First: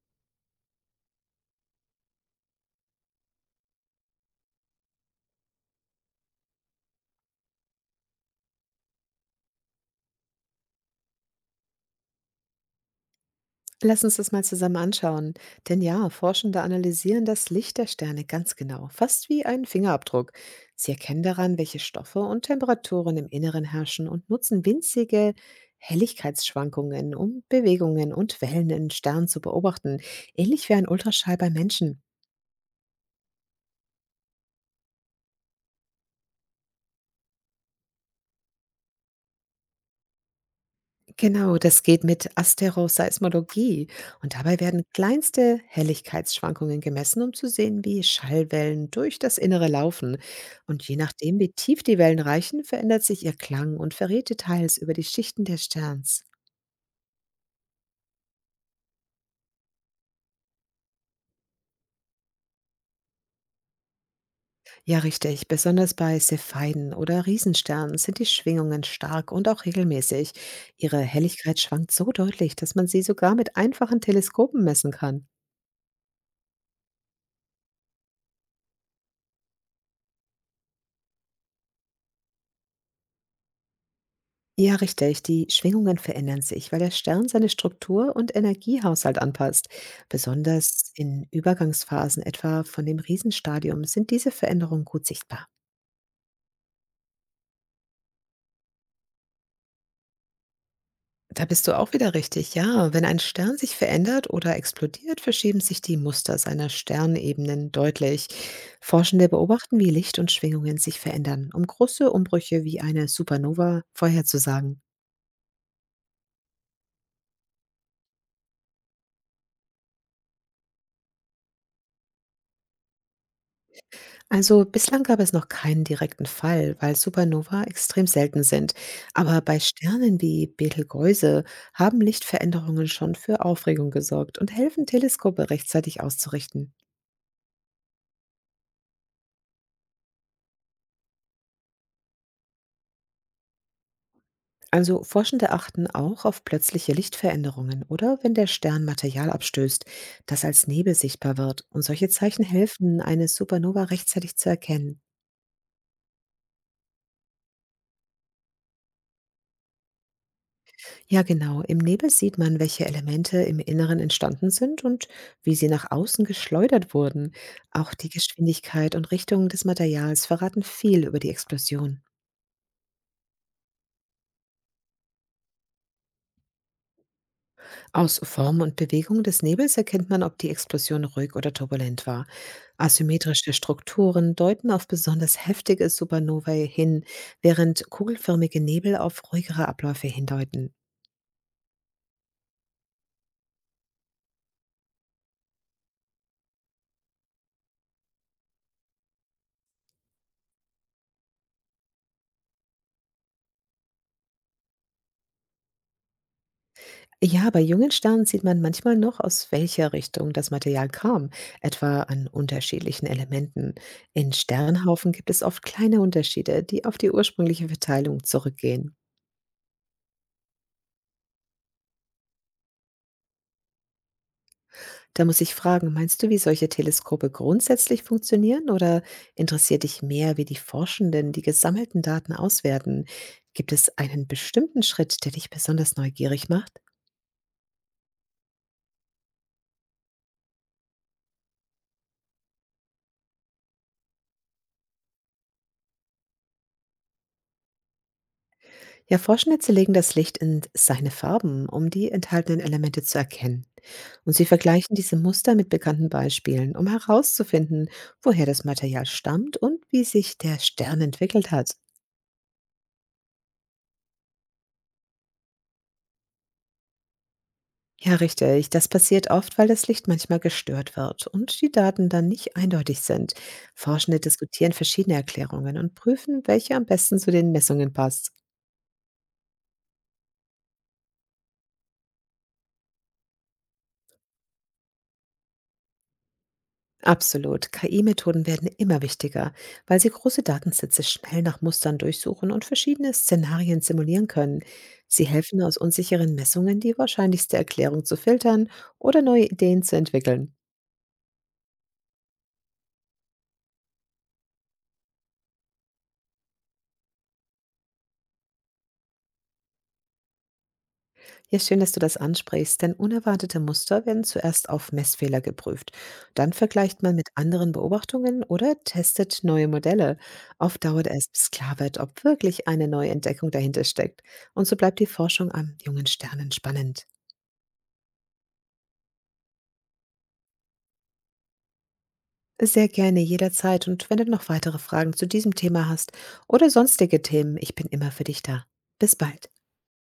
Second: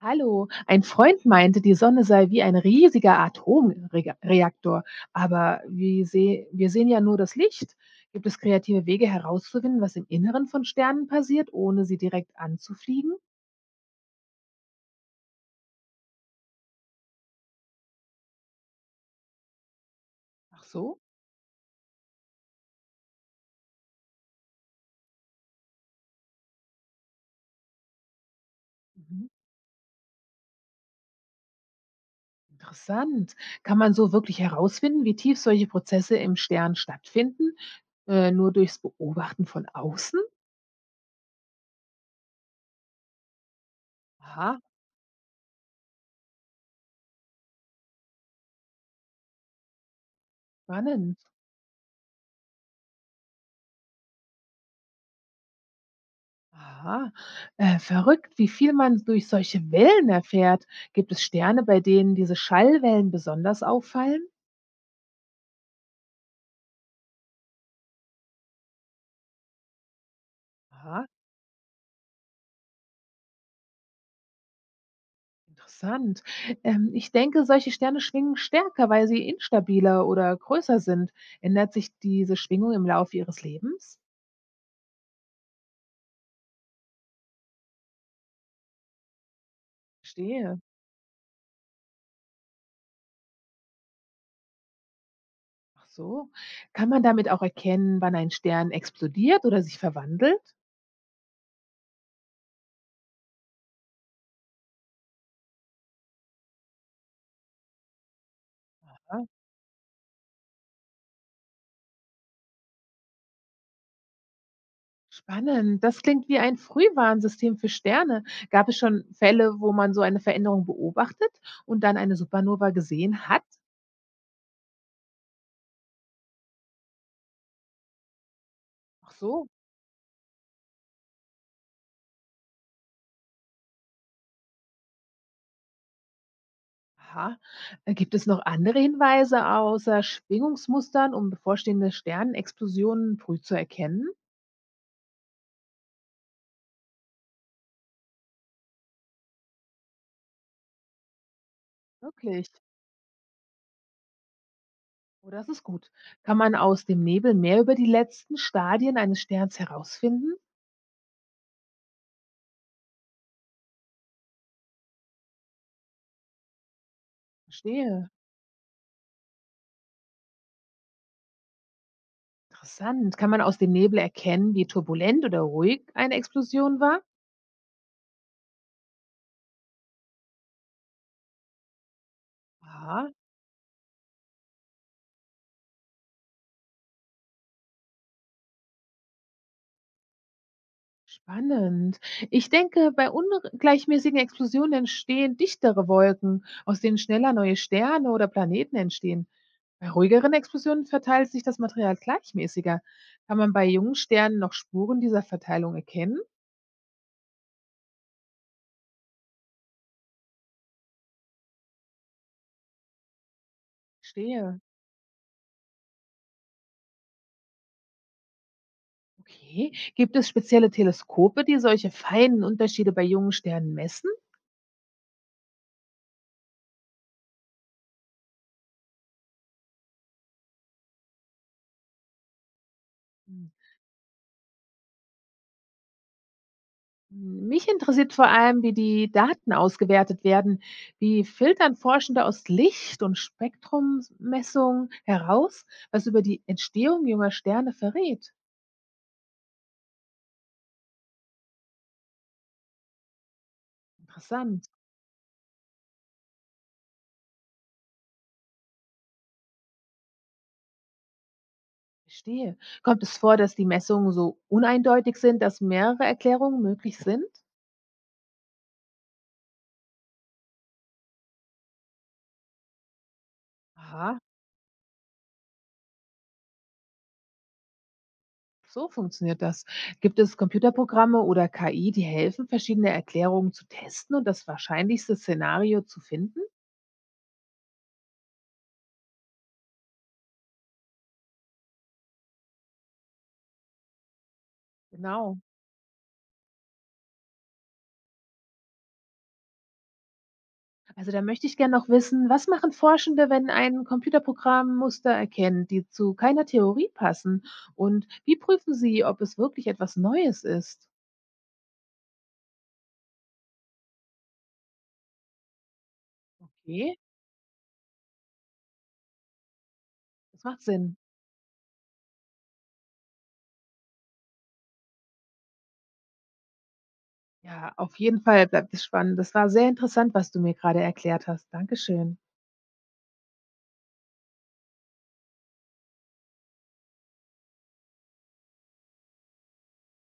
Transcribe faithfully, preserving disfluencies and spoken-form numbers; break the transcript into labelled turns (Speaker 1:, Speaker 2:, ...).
Speaker 1: Hallo, ein Freund meinte, die Sonne sei wie ein riesiger Atomreaktor. Aber wie seh, wir sehen ja nur das Licht. Gibt es kreative Wege herauszufinden, was im Inneren von Sternen passiert, ohne sie direkt anzufliegen?
Speaker 2: Lass uns das mal zusammen anschauen. Denn ja, Forschende analysieren das Licht der Sterne ganz genau, fast wie einen Fingerabdruck.
Speaker 1: Ach
Speaker 2: Sie
Speaker 1: so,
Speaker 2: erkennen daran, welche Stoffe und Temperaturen im Inneren herrschen und nutzen winzige Helligkeitsschwankungen, um Bewegungen und Wellen in
Speaker 1: mhm.
Speaker 2: Sternen zu beobachten, ähnlich wie ein Ultraschall bei Menschen.
Speaker 1: Interessant. Kann man so wirklich herausfinden, wie tief solche Prozesse im Stern stattfinden? Äh, nur durchs Beobachten von außen?
Speaker 2: Genau, das geht mit Asteroseismologie und dabei
Speaker 1: Aha,
Speaker 2: werden kleinste Helligkeitsschwankungen gemessen, um zu sehen, wie Schallwellen durch das Innere laufen. Und je
Speaker 1: spannend.
Speaker 2: nachdem, wie tief die Wellen reichen, verändert sich ihr Klang und verrät Details über die Schichten des Sterns.
Speaker 1: Aha, äh, verrückt, wie viel man durch solche Wellen erfährt. Gibt es Sterne, bei denen diese Schallwellen besonders auffallen?
Speaker 2: Ja, richtig, besonders bei Cepheiden oder Riesensternen sind die Schwingungen stark und auch regelmäßig. Ihre
Speaker 1: Aha,
Speaker 2: Helligkeit schwankt so deutlich, dass man sie sogar mit einfachen Teleskopen messen kann.
Speaker 1: interessant. Ähm, ich denke, solche Sterne schwingen stärker, weil sie instabiler oder größer sind. Ändert sich diese Schwingung im Laufe ihres Lebens?
Speaker 2: Ja, richtig. Die Schwingungen verändern sich, weil der Stern seine Struktur und Energiehaushalt anpasst.
Speaker 1: Verstehe.
Speaker 2: Besonders in Übergangsphasen, etwa von dem Riesenstadium, sind diese Veränderungen gut sichtbar.
Speaker 1: Ach so. Kann man damit auch erkennen, wann ein Stern explodiert oder sich verwandelt?
Speaker 2: Da bist du auch wieder richtig. Ja, wenn ein Stern sich verändert oder explodiert, verschieben sich die Muster seiner Sternebenen deutlich.
Speaker 1: Ah.
Speaker 2: Forschende beobachten, wie Licht und Schwingungen sich verändern, um große Umbrüche wie eine Supernova vorherzusagen.
Speaker 1: Spannend. Das klingt wie ein Frühwarnsystem für Sterne. Gab es schon Fälle, wo man so eine Veränderung beobachtet und dann eine Supernova gesehen hat?
Speaker 2: Also bislang gab es noch keinen direkten Fall, weil Supernova extrem selten sind.
Speaker 1: Ach
Speaker 2: Aber
Speaker 1: so.
Speaker 2: bei Sternen wie Betelgeuse haben Lichtveränderungen schon für Aufregung gesorgt und helfen, Teleskope rechtzeitig auszurichten.
Speaker 1: Aha. Äh, Gibt es noch andere Hinweise außer Schwingungsmustern, um bevorstehende Sternenexplosionen früh zu erkennen?
Speaker 2: Also Forschende achten auch auf plötzliche Lichtveränderungen oder wenn der Stern Material abstößt, das als Nebel sichtbar wird. Und solche Zeichen
Speaker 1: Wirklich.
Speaker 2: helfen, eine Supernova rechtzeitig zu erkennen.
Speaker 1: Oh, das ist gut. Kann man aus dem Nebel mehr über die letzten Stadien eines Sterns herausfinden?
Speaker 2: Ja, genau. Im Nebel sieht man, welche Elemente im Inneren entstanden sind und wie sie nach außen geschleudert wurden. Auch die
Speaker 1: Verstehe.
Speaker 2: Geschwindigkeit und Richtung des Materials verraten viel über die Explosion.
Speaker 1: Interessant. Kann man aus dem Nebel erkennen, wie turbulent oder ruhig eine Explosion war?
Speaker 2: Aus Form und Bewegung des Nebels erkennt man, ob die Explosion ruhig oder turbulent war.
Speaker 1: Aha.
Speaker 2: Asymmetrische Strukturen deuten auf besonders heftige Supernovae hin, während kugelförmige Nebel auf ruhigere Abläufe hindeuten.
Speaker 1: Spannend. Ich denke, bei ungleichmäßigen Explosionen entstehen dichtere Wolken, aus denen schneller neue Sterne oder Planeten entstehen. Bei ruhigeren Explosionen verteilt sich das Material gleichmäßiger. Kann man bei jungen Sternen noch Spuren dieser Verteilung erkennen?
Speaker 2: Ja, bei jungen Sternen sieht man manchmal noch, aus welcher Richtung das Material kam, etwa an unterschiedlichen Elementen. In
Speaker 1: Stehe.
Speaker 2: Sternhaufen gibt es oft kleine Unterschiede, die auf die ursprüngliche Verteilung zurückgehen.
Speaker 1: Okay. Gibt es spezielle Teleskope, die solche feinen Unterschiede bei jungen Sternen messen?
Speaker 2: Da muss ich fragen, meinst du, wie solche Teleskope grundsätzlich funktionieren oder interessiert dich mehr, wie die Forschenden die gesammelten Daten auswerten? Gibt es einen bestimmten Schritt, der dich besonders neugierig macht?
Speaker 1: Mich interessiert vor allem, wie die Daten ausgewertet werden. Wie filtern Forschende aus Licht- und Spektrummessungen heraus, was über die Entstehung junger Sterne verrät?
Speaker 2: Ja, Forschende zerlegen das Licht in seine Farben, um die enthaltenen Elemente zu erkennen. Und sie
Speaker 1: Interessant,
Speaker 2: vergleichen diese Muster mit bekannten Beispielen, um herauszufinden, woher das Material stammt und wie sich der Stern entwickelt hat.
Speaker 1: verstehe. Kommt es vor, dass die Messungen so uneindeutig sind, dass mehrere Erklärungen möglich sind?
Speaker 2: Ja, richtig. Das passiert oft, weil das Licht manchmal gestört wird und die Daten dann nicht eindeutig sind.
Speaker 1: Aha,
Speaker 2: Forschende diskutieren verschiedene Erklärungen und prüfen, welche am besten zu den Messungen passt.
Speaker 1: so funktioniert das. Gibt es Computerprogramme oder K I, die helfen, verschiedene Erklärungen zu testen und das wahrscheinlichste Szenario zu finden?
Speaker 2: Absolut. K I-Methoden werden immer wichtiger, weil sie große Datensätze schnell nach Mustern durchsuchen und verschiedene Szenarien simulieren können. Sie
Speaker 1: Genau.
Speaker 2: helfen aus unsicheren Messungen die wahrscheinlichste Erklärung zu filtern oder neue Ideen zu entwickeln.
Speaker 1: Also da möchte ich gerne noch wissen, was machen Forschende, wenn ein Computerprogramm Muster erkennt, die zu keiner Theorie passen? Und wie prüfen sie, ob es wirklich etwas Neues ist?
Speaker 2: Ja, schön, dass du das ansprichst, denn unerwartete Muster werden zuerst auf Messfehler geprüft. Dann
Speaker 1: Okay,
Speaker 2: vergleicht man mit anderen Beobachtungen oder testet neue Modelle.
Speaker 1: das macht
Speaker 2: Oft
Speaker 1: Sinn.
Speaker 2: dauert es, bis klar wird, ob wirklich eine neue Entdeckung dahinter steckt. Und so bleibt die Forschung am jungen Sternen spannend.
Speaker 1: Ja, auf jeden Fall bleibt es spannend. Das war sehr interessant, was du mir gerade erklärt hast. Dankeschön.
Speaker 2: Sehr gerne, jederzeit. Und wenn du noch weitere Fragen zu diesem Thema hast oder sonstige Themen, ich bin immer für dich da. Bis bald.